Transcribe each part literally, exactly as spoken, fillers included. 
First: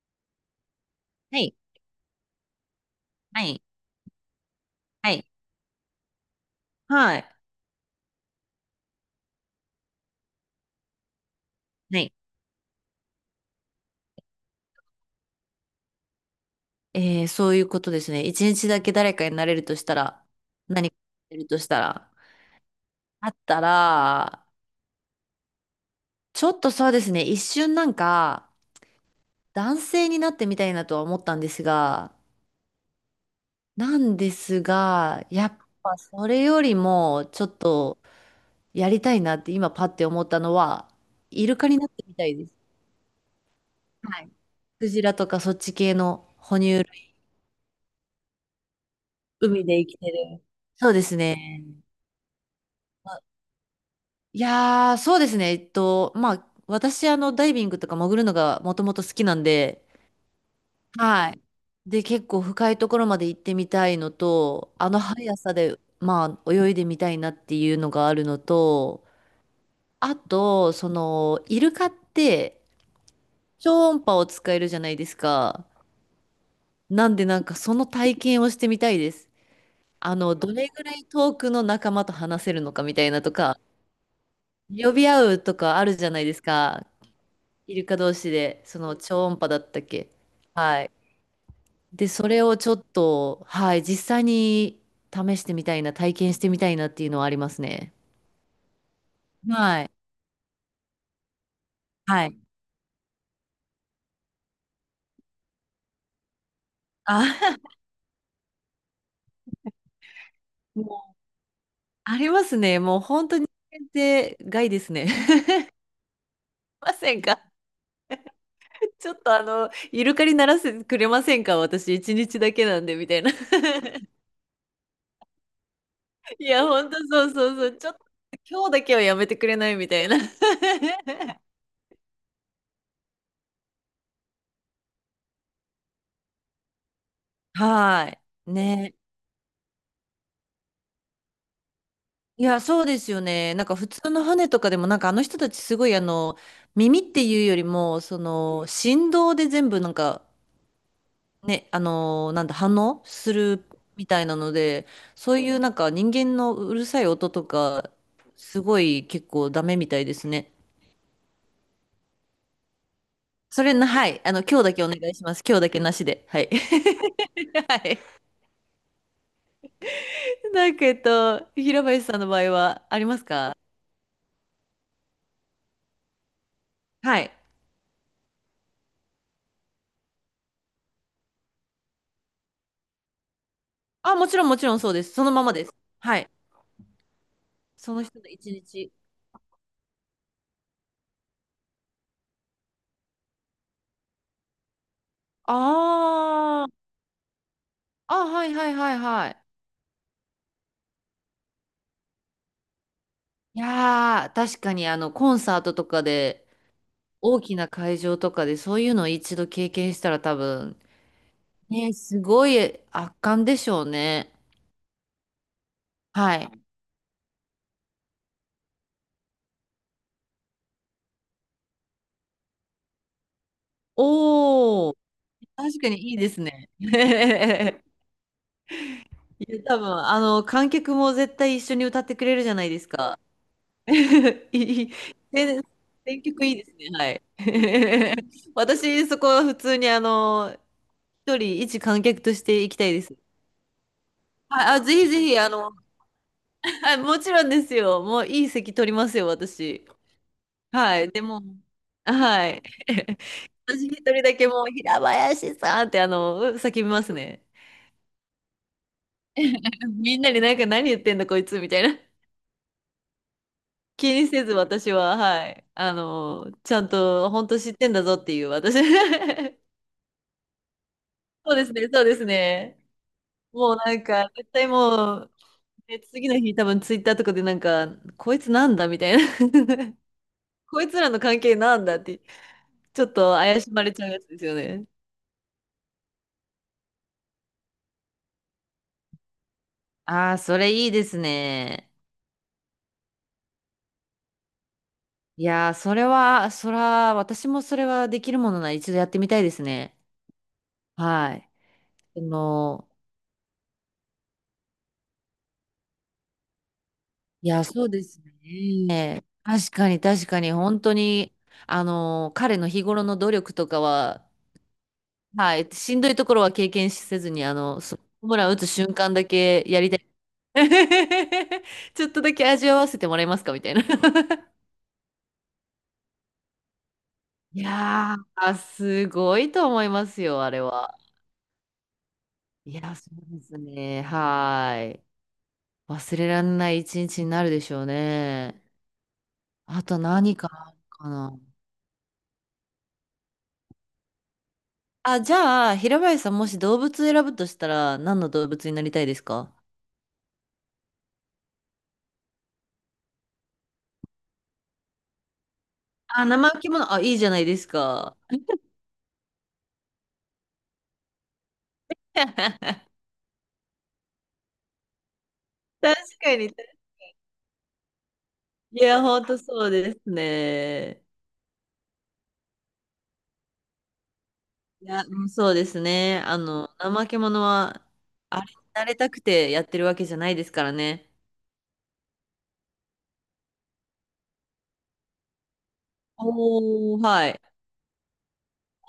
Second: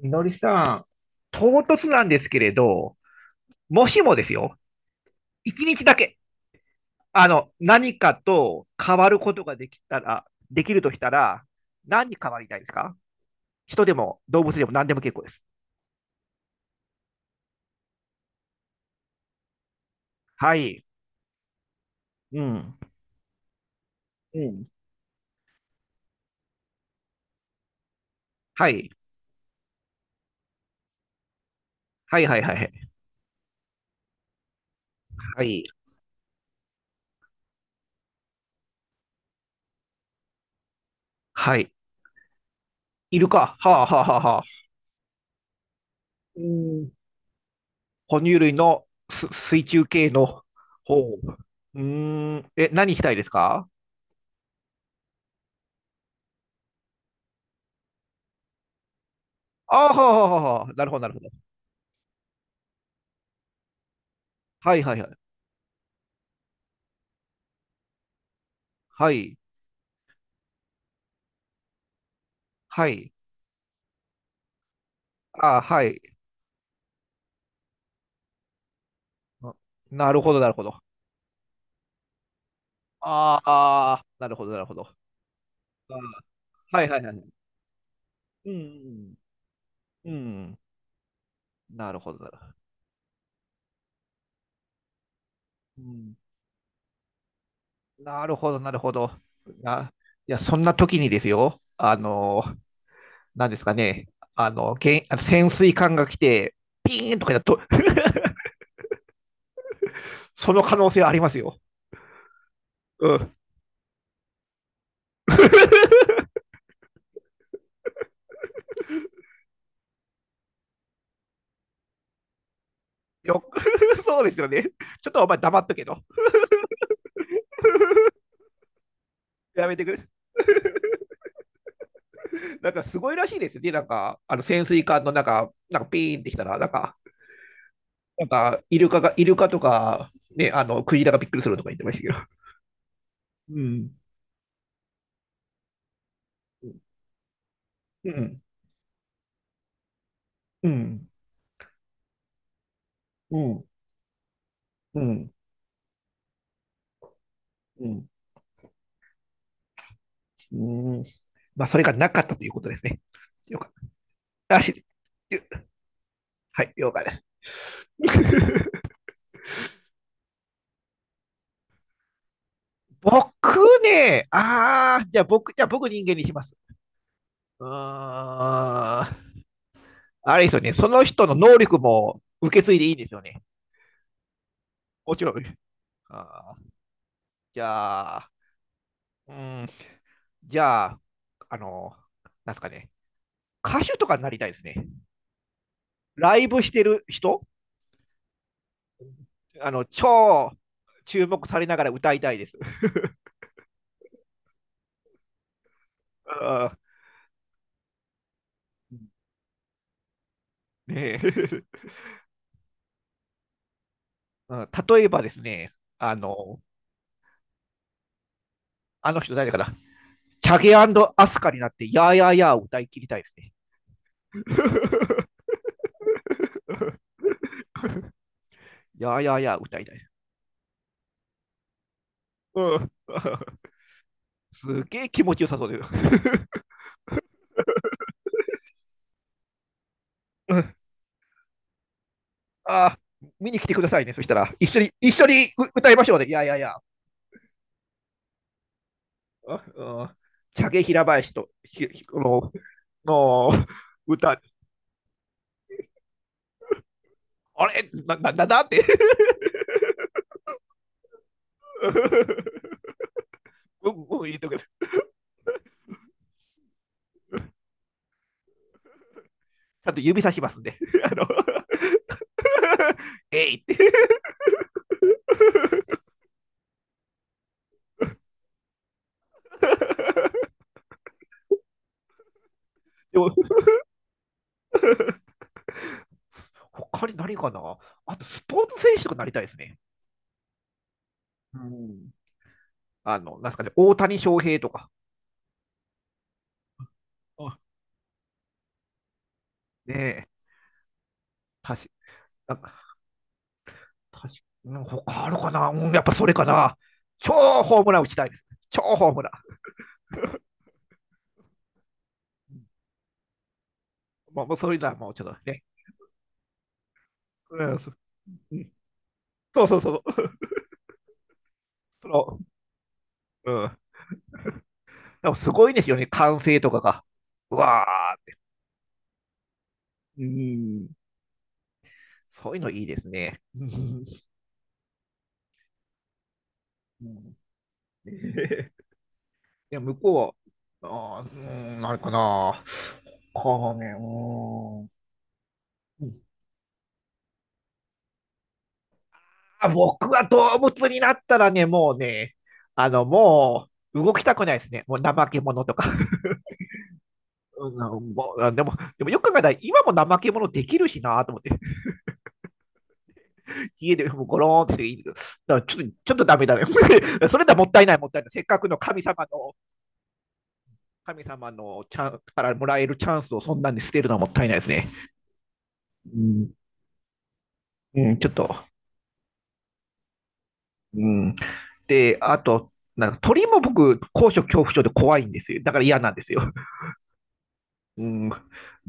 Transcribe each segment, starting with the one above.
みのりさん、は唐い。突なんですけれど、はい。もしもですよ、はい。いちにちだけ、はあい。の、何かと変わることができたら、できるとしたら、は何い。に変わりたいですか？人でも動物でも何でも結構です。えー、そういうことですね。一日だけ誰かになれるとしたら、はい。何かなれるとしたら、うん。あったうら、ん。ちょっとそうですね、一瞬なんか、はい。男性になってみたいなとは思ったんですが、はいはいはいはい。なんですが、はやっい。ぱそれよりも、ちょっとやりたいなって今パッて思ったのは、イはルカい。になってみたいです。イルカ。はあはあはあはい。はあ。クジラとかそっち系のう哺乳類、ん。哺乳類のす海水で中生き系てのる。そうで方。うすね。ーん。え、何したいですか？いやー、そうですね。えっと、まあ、私、あの、ダイビングとか潜るのがもともと好きなんで、ああ、はあはあはあ。なるほどなるほど。はい。で、結構深いところまで行ってみたいのと、はいあはのいはい。速さで、まあ、泳いでみたいなっていうのがあるのと、はい。あと、その、イルカって、はい。超音波を使えるじゃないですああ、か。はい。なんで、なんか、その体験をしてみたいです。あ、なあるほの、ど、などるほれど。ぐらい遠くの仲間と話せるのかみたいなとあか、あ、なるほど、なるほど。呼び合うとかああ、るじゃないですはか。いはいはいはい。イルカ同士うで、そのん、超音波だったっけ。うん、うん。はい。なるで、ほど、そなるれほど。をちょっと、はい、実際に試してみたういな、体ん、験してみたいなっていうのはありますね。なるほど、なるほど。はい。な、いや、そんな時にですよ、あはい。の、なんですかね、あの、けん、あの潜水艦が来て、ピーンあ、とかやっと、その 可も能性はあう、りますよ。ありますね。もうう本ん。当に限定外ですね。ませんかちょっとあの、イルカにならせてくれませんか私、一日だけなんで、みたいな。よ、そ うですよね。ちょっとお前黙っとけと、いや、本当そうそうそう。ちょっと、今日だけはやめてくれやなめいてみくたれ。いな。なんかすごいらしいですよね、なんか、あの潜水艦の中、なんかピーンってきたら、なんか、はなんい。かイルね。カが、イルカとか、ね、あのクジラがびっくりするとか言ってましたけど。いや、そうですよね。うなんか普ん、通の船とかでも、なんかあの人たちすごいあの、う耳っていうよりも、そん、の、振動で全部なんか、うん、ね、あの、なんだ、反応すうん、るみたいなので、うん、そういうなんか人間のうるさい音とうか、ん、すごい結構ダメみたいですね。うん。まあ、それがなかったということですね。よそかっれな、はい。あの、た。今あ日だけしお願いしまゆす。今日だけなしで。はい。はい、了解です。はい。なんか、えっと、平林さんの場合はありますか？僕ね、ああ、じゃあ僕、じゃあ僕人間にします。はい。うーん。あれですよね、その人の能力も受け継いでいいんですよね。あ、もちろん、もちろんそうです。もちそのろん。ままです。はい。あー、じそのゃ人のあ、一日。うん、じゃあ、あの、なんすかね、歌手とかになりたいですね。あライブしーてる人、あ、はいはいはいはい。あの、超注目されながら歌いたいです。いやー、確かにあの、コンサートとかうで、ー大きな会場とかで、そういうのを一度経験したら多分、ねえ ね、すごい圧巻でしょうね。うん、例えばですね、あはい。の、あの人誰かな、チャゲアスカになって、やーやーやーを歌い切りたいですね。おー、確かにいいですね。いやーやーやーや、歌多い分、たい。あの、観客も絶対一緒に歌ってくれるじゃないうですん か。すいい、げえ気持ちよさねそうです。選曲いい ですね。はい。私、そこは普通にあうの、ん、一人一観客として行きたいあです。ー、見に来てくださいね。そしたら、一は緒い、あ、に、ぜひ一ぜ緒ひ、にあうの、歌いましょうね。いやいやいや、はい、もちろんですよ。もういい席取りますよ、う私。んうん、茶毛は平い、で林も、と、ひひはこい。の、の、私一人だ歌、けもう、平林さんってあの、叫びますね。あれな、な、な、なんて みんなになんか何言ってんだこいつみたいな。うん気うにん、言っせとずくけど、私は、はい。あの、ちゃんと本当知ってんだぞっていう私。ちゃんと指さしますんで。あの そうですね、そうですね。えいっもうて。なんか、絶対もう、で次の日多分ツイッターとかでなんか、こいつなんだみたいな こいつらの関係なんだって、ちょっでも、と怪しまれちゃうやつですよね。他に何かな？あと、スポーツ選手とかなりたいですね。ああ、それいいですうね。ん、あの、なんすかね、大谷翔平とかいやー、それは、そら、私もあ。それはできるものなら一度やってみたいですねね。え、はい。確かあなんかの、確かに他あるかな、うん、やっぱそれかな。超いや、ホーそうムランで打ちすたいですね。ね。超ホームラン。確かに、確かに、本当に、あの、彼の日頃の努力とかは、まあ、もうそれだ、もうちょっとはね。い、しんどいところは経験せずに、あうん、の、そホームラン打つそ瞬間だけうそやうりたそい。う、そ ちょっとだのけ味わわせてもらえますうかみたいん、な でもすごいですよね、歓声とかが。ういわあ、やー、すごいと思いますうよ、あれん、は。そういうのいいいや、ですそうね。で すうね。はい。忘れられない一日にん、なるでしょうね。いや、あ向とこ何かあるうかは、あーな。うん、なんかな。かね、うあ、じゃあ、平ん。林さん、もし動物選ぶとしたら、何の動物になりたいですか？あ、僕は動物になったらね、もうね、あの、もう動きたくないですね。もう怠け者とか。あ、生生き物、あ、いいじゃないですうん、か。もう、あ、でも、でもよく考えたら、今も怠け者できるしなと思って、家でもうゴローンってしてだから、ちょっと、確ちょっとダかメに。だね。それだもったいない、もったいない。せっかくいのや、神ほん様との、そうですね。神様のチャンからもらえるチャンスをそんなんに捨てるのはもったいないですいね。や、うんそうですうね。あん、の、怠け者は、うん、ちょっあれと、になれたくてやってるわけじゃないですからうね。ん。で、あと、なんか鳥も僕、高所恐怖症で怖いんですよ。だから嫌なんですよ。おー、はい。うん、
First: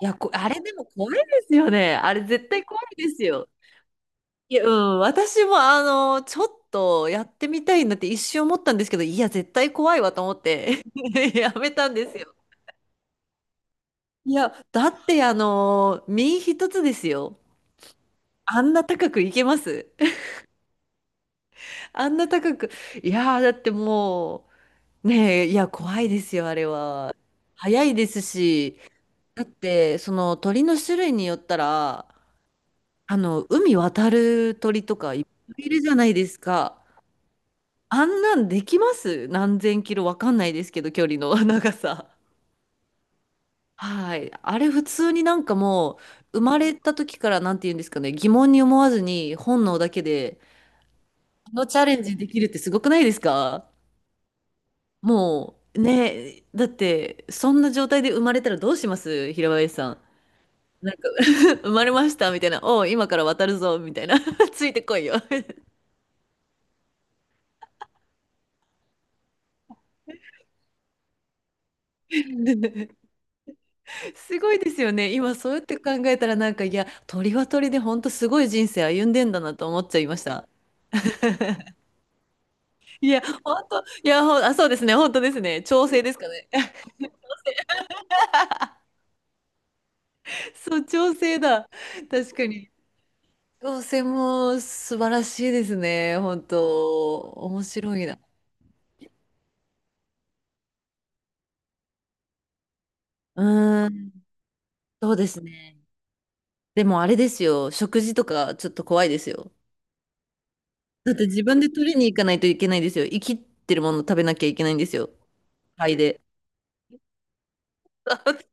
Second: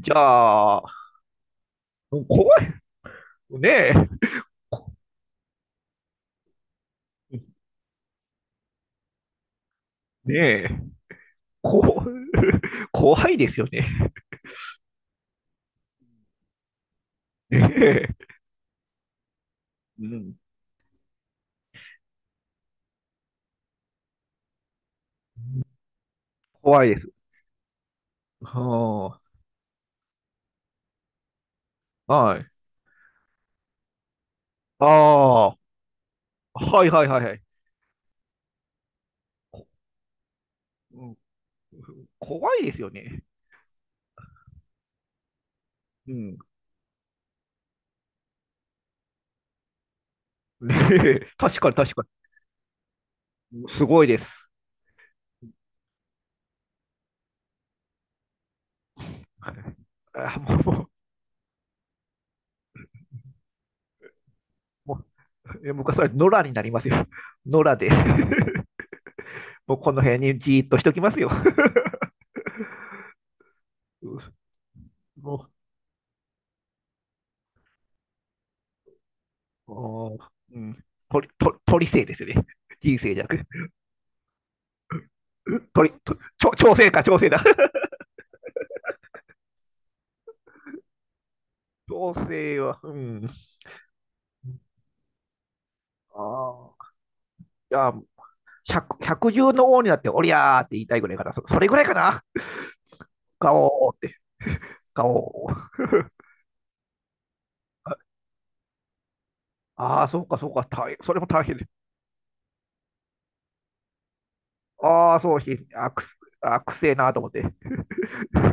いや、こ、あれでゃあ、も怖いですよね。あれ怖絶対い。怖いですよ。ねえ。いや、うこん、私もあの、ちょっとやってみたいなって一瞬思ったんですけど、いや、絶対怖いわと思ねっえ。て やめたんこ ですよ。怖いですよね。いや、だってあの、身一つですよ。ねえ、あんな高くいけます う ん。あんな高く。いやー、だってもう、ねえ、いや、怖いですよ、あれ怖いです。は。早いですし、はだって、その鳥の種類によったら、あ。はい。あの、海渡る鳥あとかいっぱあ。いいるじゃないですか。はいはいはいはい。あんなんできます何こ千キロわかんないですけど、う距ん、離の 長さ。怖いですよね。はい。あれ普通になんかもうん。う、生まれた時からなんて言うんですかね、疑問に思わずに本能だけで、ねえ、こ確のかにチャ確レンかジできるってすごくないですか？に。すごいです。もう、ねえ、だって、そんな状態で生まれたらどうしますは平い、林さん。あ、もなんか、生まれましたみたいな、おう、今から渡るぞみたいな、ついてう、もこう、いよ。もう、え、僕はそれ、野良になりますよ。野良で。もうこの辺にじーっとしときますよ。すごいですよね。今、もそうやって考えたら、なんか、いや、鳥は鳥で、本当すごい人生歩んでんだなとう、あ思っちゃいまーした。うん、鳥、鳥、鳥生ですよね。人い生じや、ゃなくて。本当、いや、ほん、あ、そうですね、本当ですね。調鳥、整でとすかね。調調 整か、調整だ。そう、調整だ。調確か整に。は、うん。調整も素晴らしいですね。本ああ。当、面じゃあ、白いな。百百獣の王になって、おりゃーって言いたいぐらいかな。そそれぐらいかな。ガうーオーっん、て、ガそうですオね。ー。でも、あれですよ、食事とか、ちょっと怖いですよ。ああ、そうか、そうか、大変。そだっれもて自大変分で。で取りに行かないといけないですよ。生きてるもの食べなきゃいけないんですよ。ああ、そうし、あ肺くす、で。あくせえなーと思って。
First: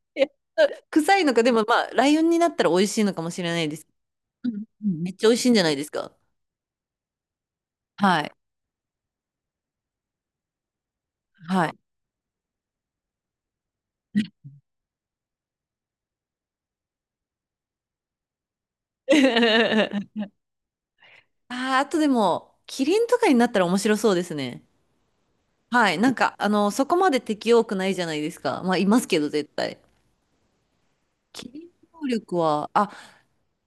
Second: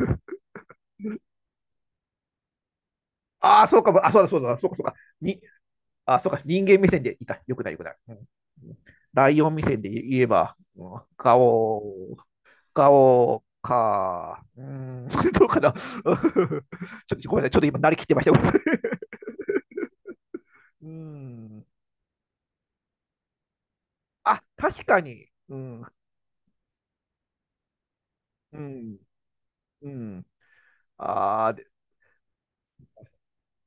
臭いのか、でもまあ、ライオンになったら美味しいのかもしれなああ、いでそうす。か、あ、そうだ、そううんだ、そうか、そううか。んめっちゃ美に、味しいんじゃないですか。あ、そうか、人間目線でいた。よくない、よくない。うん、はい。ライオン目線で言えば、ガはい。オー。顔か。うーん、どうかな。うん、ちょっとごめんなさい。ちょっと今、なりきってました。うん。あー、あとでも、キリンとかになったら面白そうですあ、ね。確かに。うん。はい。なんか、あの、そこまで敵多くないじゃないですうか。まあ、いん。ますけど、絶対。うん。あキあ、リで、ンの能力は、あ、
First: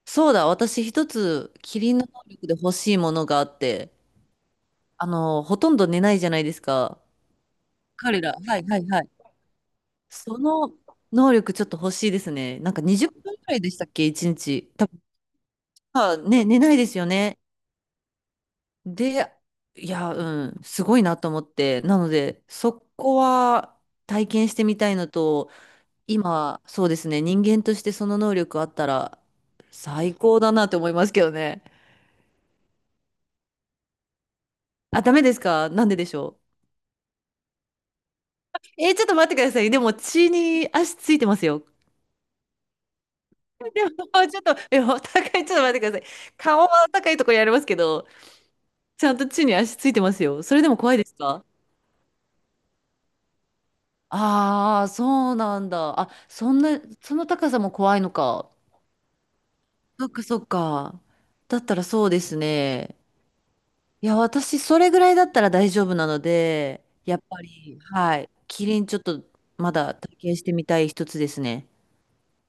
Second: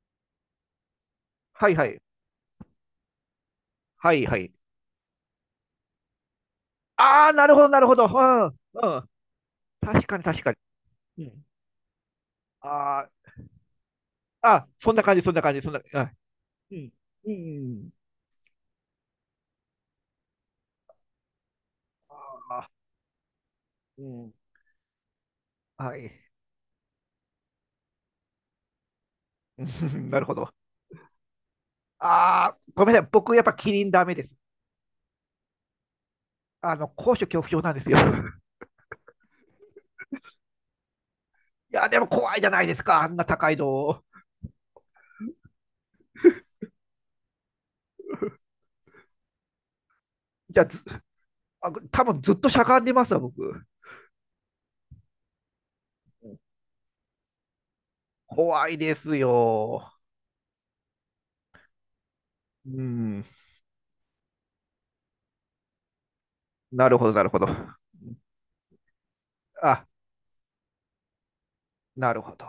そうだ、私一つ、はいキはリい。ンの能力で欲しいものがあって、はいはい。あの、ほとんど寝ないじゃないですか。ああ、なるほど、なるほど。う彼ら。ん。うん。はいはいはい。確かに、そ確かに。のう能ん。力ちょっと欲しいですね。なんかあにじゅっぷんくらいでしたっけ、1あ、あ、日。多そんな分、感じ、そんな感じ、そんな。まあ、あね、寝なういでん。すようね。ん。で、いや、うん、すごいなと思って。なのあで、あ、そこはう体ん。験してみたいのと、はい。今、そうですね、人間としてその能力あったら 最なるほ高ど。だなと思いますけどね。ああ、ごめんなさい。僕、やっぱキリンダメです。あ、ダメですかなんででしょあの、高所恐怖症なんですよ。う。えーちょっと待ってください。でも血に足ついてますよ。いや、でも怖いじゃないですか、あんな高いでも、の。ちょっと、え、お互いちょっと待ってください。顔は高いところやりますけど、ちゃんと地に足ついてますよ。そじれゃでも怖いあ、ですか？多分ずっとしゃがんでますわ、僕。ああー、そうなんだ。あ、そんな、その高さも怖いのか。怖いですよ。そっかそっか。だったらそうですうね。ん、いや、私、それぐらいだったら大丈夫なので、なるほど、やなっるほぱど。り、はい。キリンちょっと、まあ、だ体験してみたい一つですね。なるほど。